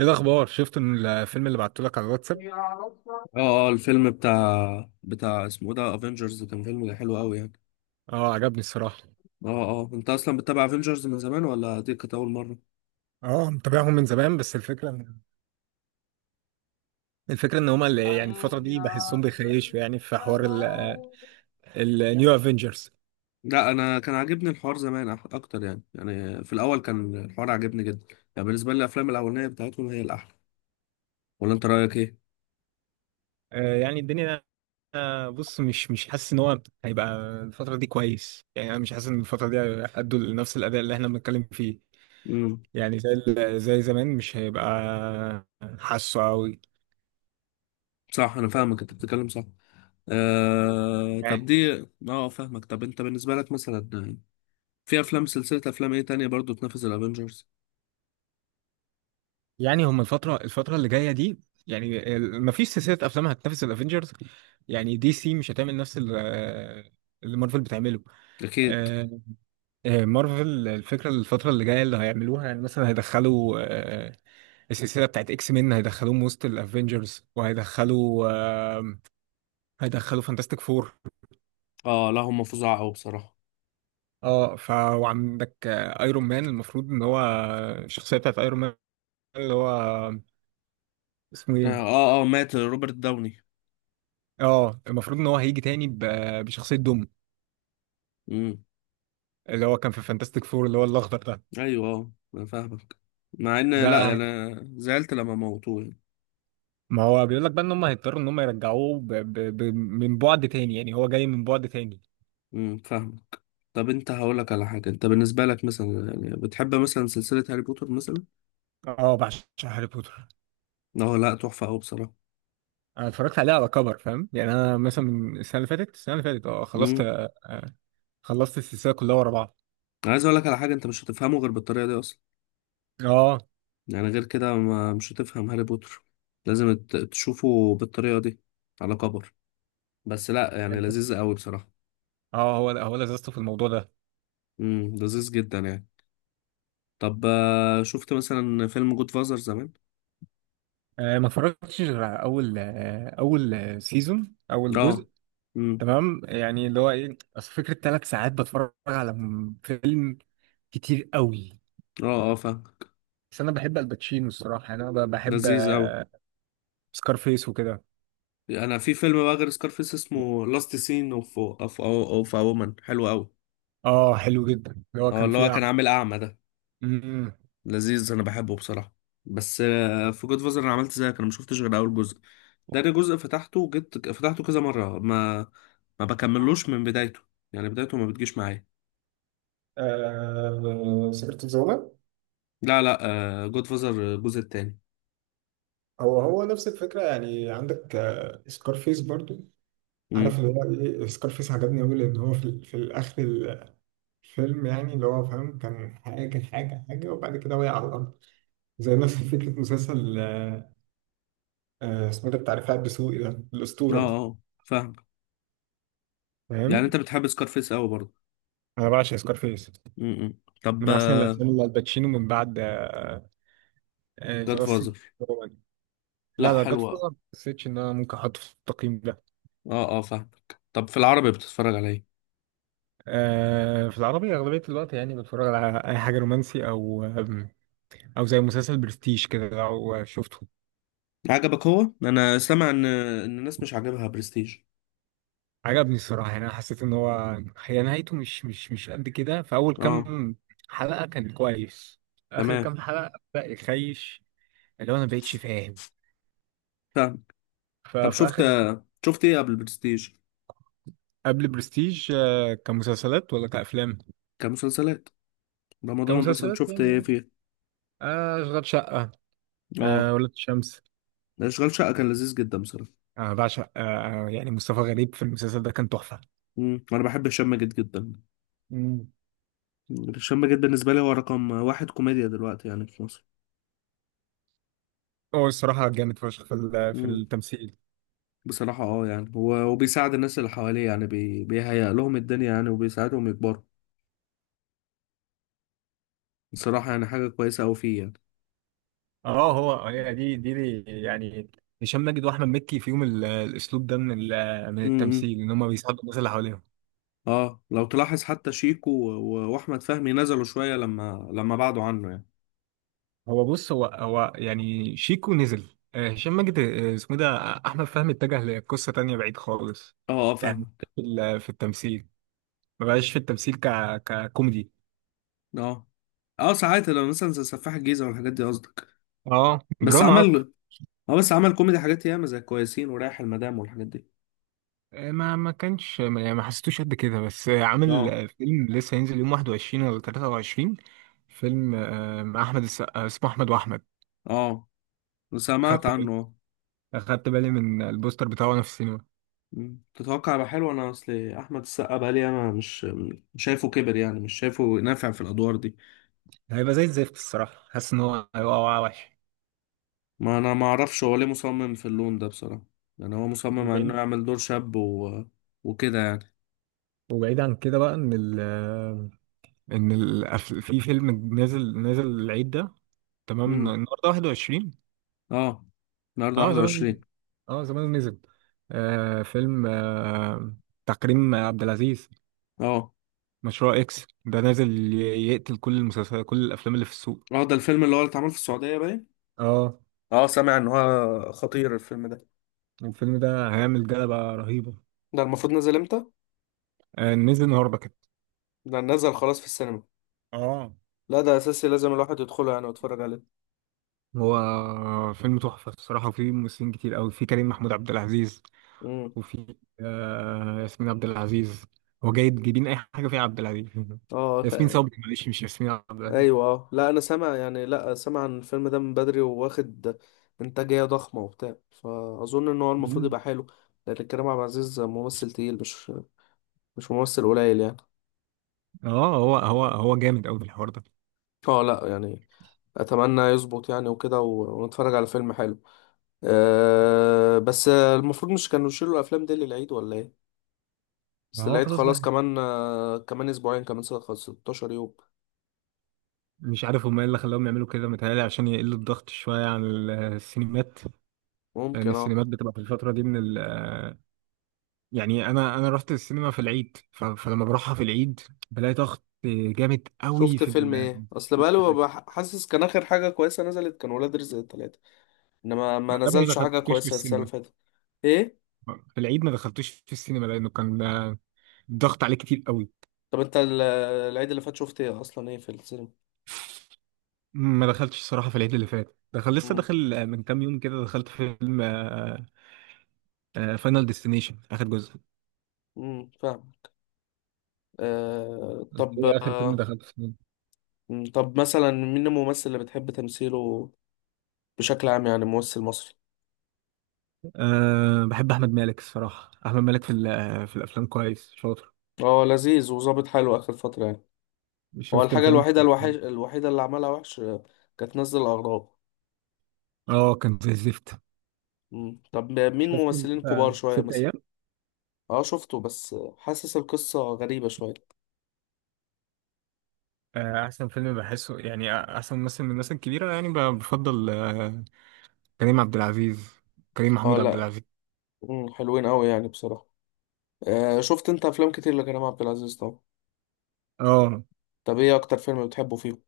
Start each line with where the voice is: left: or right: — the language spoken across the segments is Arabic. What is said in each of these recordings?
right: ايه الاخبار؟ شفت إن الفيلم اللي بعته لك على الواتساب.
left: اه، اه، الفيلم بتاع اسمه إيه ده، افنجرز، كان فيلم حلو قوي يعني.
right: اه، عجبني الصراحه.
left: اه، اه، انت اصلا بتتابع افنجرز من زمان ولا دي كانت اول مره؟
right: اه متابعهم من زمان، بس الفكره ان هما اللي يعني الفتره دي بحسهم بيخيشوا، يعني في حوار النيو افنجرز.
left: لا، انا كان عاجبني الحوار زمان اكتر يعني في الاول كان الحوار عاجبني جدا. يعني بالنسبه لي الافلام الاولانيه بتاعتهم هي الاحلى. ولا انت رايك ايه؟
right: يعني الدنيا بص، مش حاسس ان هو هيبقى الفتره دي كويس. يعني انا مش حاسس ان الفتره دي هيأدوا لنفس الاداء اللي احنا بنتكلم فيه.
left: امم.
right: يعني زي زمان مش هيبقى حاسه قوي.
left: صح، انا فاهمك، انت بتتكلم صح. طب دي. اه فاهمك، طب انت بالنسبه لك مثلا، في افلام، سلسله افلام ايه تانية برضو تنافس الافنجرز؟
right: يعني هما الفتره اللي جايه دي، يعني ما فيش سلسله افلام هتنافس الافنجرز. يعني دي سي مش هتعمل نفس اللي مارفل بتعمله.
left: اكيد.
right: آه، مارفل الفكرة الفترة اللي جاية اللي هيعملوها، يعني مثلا هيدخلوا السلسلة بتاعت اكس مين هيدخلوهم وسط الافينجرز، وهيدخلوا آه، هيدخلوا فانتاستيك فور.
left: اه لا، هم فظاع قوي بصراحه.
right: اه ف وعندك ايرون مان، المفروض ان هو الشخصية بتاعت ايرون مان اللي هو اسمه ايه؟
left: اه، اه، مات روبرت داوني.
right: اه المفروض ان هو هيجي تاني بشخصية دوم،
left: امم.
right: اللي هو كان في فانتاستيك فور اللي هو الاخضر ده.
left: ايوه، اه، انا فاهمك. مع ان لا يعني،
right: ده
left: انا زعلت لما موتوه يعني.
right: ما هو بيقول لك بقى ان هم هيضطروا ان هم يرجعوه من بعد تاني، يعني هو جاي من بعد تاني.
left: فاهمك. طب انت هقولك على حاجه، انت بالنسبه لك مثلا، يعني بتحب مثلا سلسله هاري بوتر مثلا؟
right: اه بعشق هاري بوتر.
left: اه لا، تحفه قوي بصراحه.
right: انا اتفرجت عليه على كبر، فاهم؟ يعني انا مثلا من السنه اللي فاتت، السنه اللي فاتت اه خلصت
left: امم.
right: خلصت السلسله كلها ورا بعض.
left: انا عايز اقولك على حاجه، انت مش هتفهمه غير بالطريقه دي اصلا.
right: اه
left: يعني غير كده ما مش هتفهم هاري بوتر. لازم تشوفه بالطريقه دي، على كبر. بس لا يعني،
right: الفكرة-
left: لذيذ قوي بصراحه.
right: اه هو هو لذته في الموضوع ده.
left: لذيذ جدا يعني. طب شفت مثلا فيلم جود فازر زمان؟
right: ما اتفرجتش غير على اول آه، سيزون اول
left: اه.
right: جزء.
left: امم.
right: تمام، يعني اللي هو ايه؟ اصل فكره ثلاث ساعات بتفرج على فيلم، كتير قوي.
left: اه، اه، فاهم.
right: بس انا بحب الباتشينو الصراحه، يعني انا بحب
left: لذيذ اوي.
right: سكارفيس وكده.
left: انا في فيلم بقى غير سكارفيس، اسمه لاست سين اوف وومن، حلو اوي.
right: اه حلو جدا اللي هو
left: اه،
right: كان
left: اللي هو
right: فيه.
left: كان عامل اعمى ده.
right: امم،
left: لذيذ، انا بحبه بصراحه. بس في جود فازر انا عملت زيك، انا ما شفتش غير اول جزء. ده جزء فتحته، جيت فتحته كذا مره، ما بكملوش من بدايته. يعني بدايته ما بتجيش معايا.
right: آه سكرة الزومة.
left: لا، لا، جود فازر الجزء التاني.
right: هو هو نفس الفكرة، يعني عندك آه سكارفيس برضو. عارف
left: امم.
right: اللي هو ايه؟ سكارفيس عجبني أوي، لأن هو في، في الآخر الفيلم، يعني اللي هو فاهم كان حاجة حاجة وبعد كده وقع على الأرض. زي نفس فكرة مسلسل اسمه ده بتاع رفاعي الدسوقي ده،
left: اه،
right: الأسطورة.
left: اه، فاهم. يعني
right: فاهم.
left: انت بتحب سكارفيس اوي برضه؟
right: انا بعشق سكارفيس.
left: امم. طب.
right: من احسن الافلام اللي الباتشينو من بعد ذا آه آه،
left: جاد
right: The Last
left: فازر.
right: Kingdom. لا
left: لا
right: لا، جاد
left: حلوة.
right: فازر ما حسيتش ان انا ممكن احطه في التقييم ده.
left: اه، اه، فاهمك، طب في العربي بتتفرج على ايه؟
right: آه، في العربي اغلبيه الوقت يعني بتفرج على اي حاجه رومانسي، او او زي مسلسل برستيج كده لو شفته.
left: عجبك؟ هو انا سامع ان الناس مش عاجبها برستيج.
right: عجبني الصراحه، يعني انا حسيت ان هو هي نهايته مش قد كده. في اول
left: اه.
right: كام حلقه كان كويس، اخر
left: تمام.
right: كام حلقه بدا يخيش، اللي هو انا مبقتش فاهم
left: فاهم. طب
right: ففي
left: شفت،
right: اخر.
left: شفت ايه قبل برستيج؟
right: قبل برستيج؟ آه، كمسلسلات ولا كافلام؟
left: كمسلسلات. رمضان مثلا
right: كمسلسلات
left: شفت ايه
right: يعني.
left: فيه؟
right: آه اشغال شقه، آه
left: اه.
right: ولاد الشمس.
left: ده اشغال شقة كان لذيذ جدا بصراحة.
right: انا بعشق يعني مصطفى غريب في المسلسل ده كان تحفه.
left: انا بحب هشام ماجد جدا.
right: مم.
left: هشام ماجد بالنسبة لي هو رقم واحد كوميديا دلوقتي يعني في مصر.
right: هو الصراحه جامد فشخ في في
left: امم.
right: التمثيل.
left: بصراحة، اه يعني، هو وبيساعد الناس اللي حواليه يعني، بيهيأ لهم الدنيا يعني، وبيساعدهم يكبروا. بصراحة يعني حاجة كويسة أوي فيه يعني.
right: اه هو هي دي يعني هشام ماجد واحمد مكي فيهم الاسلوب ده من من
left: امم،
right: التمثيل، ان هم بيساعدوا الناس اللي حواليهم.
left: اه، لو تلاحظ حتى شيكو واحمد فهمي نزلوا شويه لما بعدوا عنه يعني.
right: هو بص، هو يعني شيكو نزل. هشام ماجد، اسمه إيه ده، احمد فهمي اتجه لقصه تانية بعيد خالص.
left: اه، اه،
right: يعني
left: فاهمك.
right: في التمثيل، ما بقاش في التمثيل ك ككوميدي.
left: اه، اه، ساعات لو مثلا زي سفاح الجيزه والحاجات دي قصدك.
right: اه
left: بس
right: دراما اكتر.
left: عمل. اه، بس عمل كوميدي حاجات ياما زي كويسين ورايح المدام والحاجات دي.
right: ما ما كانش يعني ما حسيتوش قد كده، بس عامل
left: اه،
right: فيلم لسه هينزل يوم 21 ولا 23، فيلم مع احمد السقا اسمه احمد واحمد.
left: اه، سمعت
right: خدت بالي،
left: عنه.
right: خدت بالي من البوستر بتاعه وانا في السينما.
left: مم. تتوقع يبقى حلو؟ انا اصل احمد السقا بقى لي، انا مش شايفه كبر يعني، مش شايفه نافع في الادوار دي.
right: هيبقى زي الزفت الصراحه، حاسس ان هو هيبقى وقع وحش
left: ما انا ما اعرفش هو ليه مصمم في اللون ده بصراحه. يعني هو مصمم على انه
right: وبعيد.
left: يعمل دور شاب وكده يعني.
right: وبعيد عن كده بقى، ان ال ان ال في فيلم نازل العيد ده. تمام،
left: امم.
right: النهارده 21.
left: اه، النهارده
right: اه زمان،
left: 21.
right: اه زمان نزل آه فيلم آه تكريم عبد العزيز.
left: اه،
right: مشروع اكس ده نازل يقتل كل المسلسلات كل الافلام اللي في السوق.
left: اه، ده الفيلم اللي هو اللي اتعمل في السعودية باين.
right: اه
left: اه، سامع ان هو خطير الفيلم ده.
right: الفيلم ده هيعمل جلبة رهيبة.
left: ده المفروض نزل امتى؟
right: نزل النهارده كده.
left: ده نزل خلاص في السينما.
right: اه.
left: لا، ده اساسي، لازم الواحد يدخله يعني ويتفرج عليه.
right: هو فيلم تحفة الصراحة، وفيه ممثلين كتير أوي. في كريم محمود عبد العزيز،
left: امم.
right: وفي ياسمين عبد العزيز. هو جاي جايبين أي حاجة فيها عبد العزيز
left: اه
right: ياسمين صبري، معلش، مش ياسمين عبد العزيز.
left: ايوه، اه لا، انا سامع يعني، لا سامع عن الفيلم ده من بدري، وواخد انتاجية ضخمة وبتاع، فاظن ان هو المفروض يبقى
right: مم.
left: حلو. لان كريم عبد العزيز ممثل تقيل، مش ممثل قليل يعني.
right: اه هو جامد أوي في الحوار ده.
left: اه لا يعني، اتمنى يظبط يعني، وكده ونتفرج على فيلم حلو. أه، بس المفروض مش كانوا يشيلوا الافلام دي للعيد ولا ايه؟
right: ما
left: بس
right: هو
left: العيد
right: خلاص
left: خلاص،
right: بقى.
left: كمان كمان اسبوعين، كمان سنة 16 يوم.
right: مش عارف هما ايه اللي خلاهم يعملوا كده، متهيألي عشان يقلوا الضغط شوية عن السينمات. لان
left: ممكن، اه.
right: السينمات بتبقى في الفتره دي من ال آه، يعني انا رحت السينما في العيد، فلما بروحها في العيد بلاقي ضغط جامد قوي
left: شفت فيلم ايه؟ اصل بقاله
right: بكتيريا.
left: حاسس، كان اخر حاجة كويسة نزلت كان ولاد رزق التلاتة. انما ما
right: ما دام ما
left: نزلش حاجة
right: دخلتوش في
left: كويسة السنة
right: السينما
left: اللي فاتت. ايه؟
right: في العيد، ما دخلتوش في السينما لانه كان الضغط عليه كتير قوي.
left: طب انت العيد اللي فات شفت ايه اصلا، ايه في السينما؟
right: ما دخلتش الصراحه في العيد اللي فات. دخل لسه
left: امم.
right: داخل من كام يوم كده، دخلت فيلم فاينل ديستنيشن اخر جزء.
left: امم، فاهم.
right: أنت
left: طب
right: ايه اخر فيلم دخلت السينما؟
left: مم، طب مثلا مين الممثل اللي بتحب تمثيله بشكل عام يعني، ممثل مصري؟
right: أه بحب احمد مالك الصراحه، احمد مالك في في الافلام كويس شاطر.
left: هو لذيذ وظابط حلو آخر فترة يعني. هو
right: شفت
left: الحاجة
right: الفيلم؟
left: الوحيدة الوحش، الوحيدة اللي عملها وحش، كانت نزل الأغراب.
right: اه كان زي الزفت.
left: مم. طب مين
right: شفت انت
left: ممثلين كبار شوية
right: ست
left: مثلا؟
right: ايام؟
left: اه شفته، بس حاسس القصة غريبة شوية.
right: احسن فيلم بحسه، يعني احسن ممثل من الناس الكبيره يعني بفضل كريم عبد العزيز، كريم
left: اه
right: محمود عبد
left: لا.
right: العزيز.
left: مم، حلوين أوي يعني بصراحة. شفت انت أفلام كتير لكريم عبد العزيز طبعا.
right: اه
left: طب ايه أكتر فيلم بتحبه فيهم؟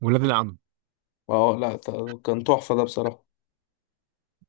right: ولاد العم.
left: اه لا كان تحفة ده بصراحة.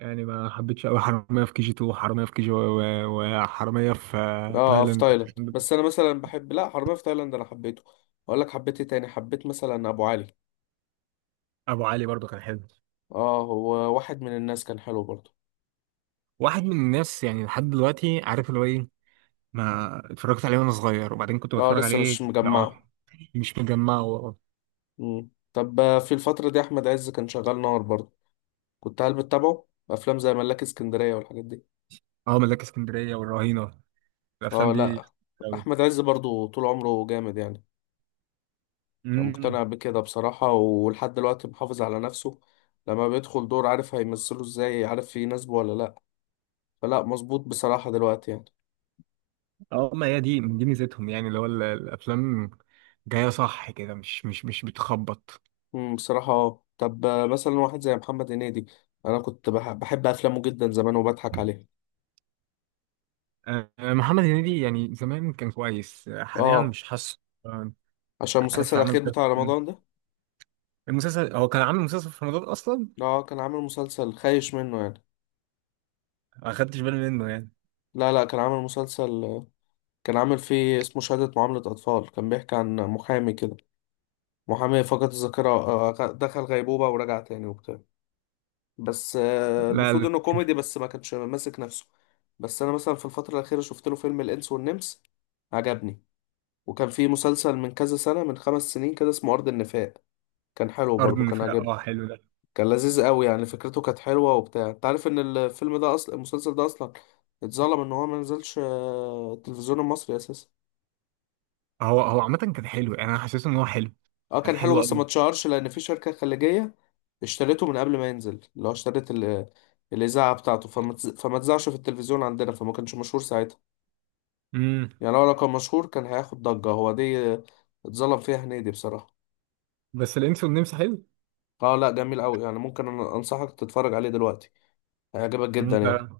right: يعني ما حبيتش قوي حراميه في كي جي 2، وحراميه في كي جي، وحراميه في
left: اه في
right: تايلاند.
left: تايلاند، بس أنا مثلا بحب، لا، حرامية في تايلاند أنا حبيته. أقول لك حبيت ايه تاني؟ حبيت مثلا أبو علي.
right: ابو علي برضو كان حلو.
left: اه هو واحد من الناس، كان حلو برضه.
right: واحد من الناس، يعني لحد دلوقتي عارف اللي هو ايه، ما اتفرجت عليه وانا صغير وبعدين كنت
left: اه،
right: بتفرج
left: لسه
right: عليه
left: مش مجمعه.
right: يعني، مش مجمع.
left: مم. طب في الفترة دي أحمد عز كان شغال نار برضه. كنت هل بتتابعه أفلام زي ملاك اسكندرية والحاجات دي؟
right: اه ملاك اسكندريه والرهينه، الافلام
left: اه
right: دي.
left: لأ. أحمد عز برضه طول عمره جامد يعني. يعني
right: امم.
left: مقتنع بكده بصراحة، ولحد دلوقتي محافظ على نفسه. لما بيدخل دور عارف هيمثله ازاي، عارف يناسبه ولا لأ. فلأ مظبوط بصراحة دلوقتي يعني.
right: اه ما هي دي ميزتهم، يعني اللي هو الافلام جايه صح كده، مش بتخبط.
left: مم، بصراحة اه، طب مثلا واحد زي محمد هنيدي. أنا كنت بحب أفلامه جدا زمان وبضحك عليها.
right: محمد هنيدي يعني زمان كان كويس، حاليا
left: اه،
right: مش حاسه. آه،
left: عشان المسلسل
right: عارف عملت
left: الأخير بتاع رمضان ده.
right: المسلسل، هو كان عامل مسلسل في رمضان اصلا.
left: اه، كان عامل مسلسل خايش منه يعني.
right: ما خدتش بالي منه يعني.
left: لا، لا، كان عامل مسلسل. كان عامل فيه اسمه شهادة معاملة أطفال، كان بيحكي عن محامي كده، محامي فقد الذاكرة، دخل غيبوبة ورجع تاني وبتاع. بس المفروض
right: لا.
left: إنه كوميدي بس ما كانش ماسك نفسه. بس أنا مثلا في الفترة الأخيرة شفت له فيلم الإنس والنمس، عجبني. وكان فيه مسلسل من كذا سنة، من 5 سنين كده، اسمه أرض النفاق. كان حلو
right: الارض
left: برضه، كان
right: النفاق
left: عجبني.
right: اه حلو ده.
left: كان لذيذ قوي يعني، فكرته كانت حلوة وبتاع. انت عارف ان الفيلم ده اصلا، المسلسل ده اصلا، اتظلم ان هو ما نزلش التلفزيون المصري اساسا.
right: هو هو عامه كان حلو، يعني انا حسيت ان هو حلو،
left: اه،
right: كان
left: كان حلو
right: حلو
left: بس ما
right: قوي.
left: اتشهرش، لان في شركة خليجية اشتريته من قبل ما ينزل، اللي هو اشترت الإذاعة بتاعته، فما اتذاعش في التلفزيون عندنا، فما كانش مشهور ساعتها.
right: امم.
left: يعني لو كان مشهور كان هياخد ضجة، هو دي اتظلم فيها هنيدي بصراحة.
right: بس الانس والنمس حلو.
left: اه لا، جميل قوي يعني، ممكن أنا انصحك تتفرج عليه دلوقتي، هيعجبك جدا
right: ممكن،
left: يعني.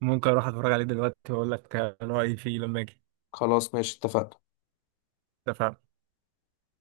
right: ممكن اروح اتفرج عليه دلوقتي واقول لك رايي فيه لما اجي.
left: خلاص ماشي، اتفقنا.
right: اتفقنا.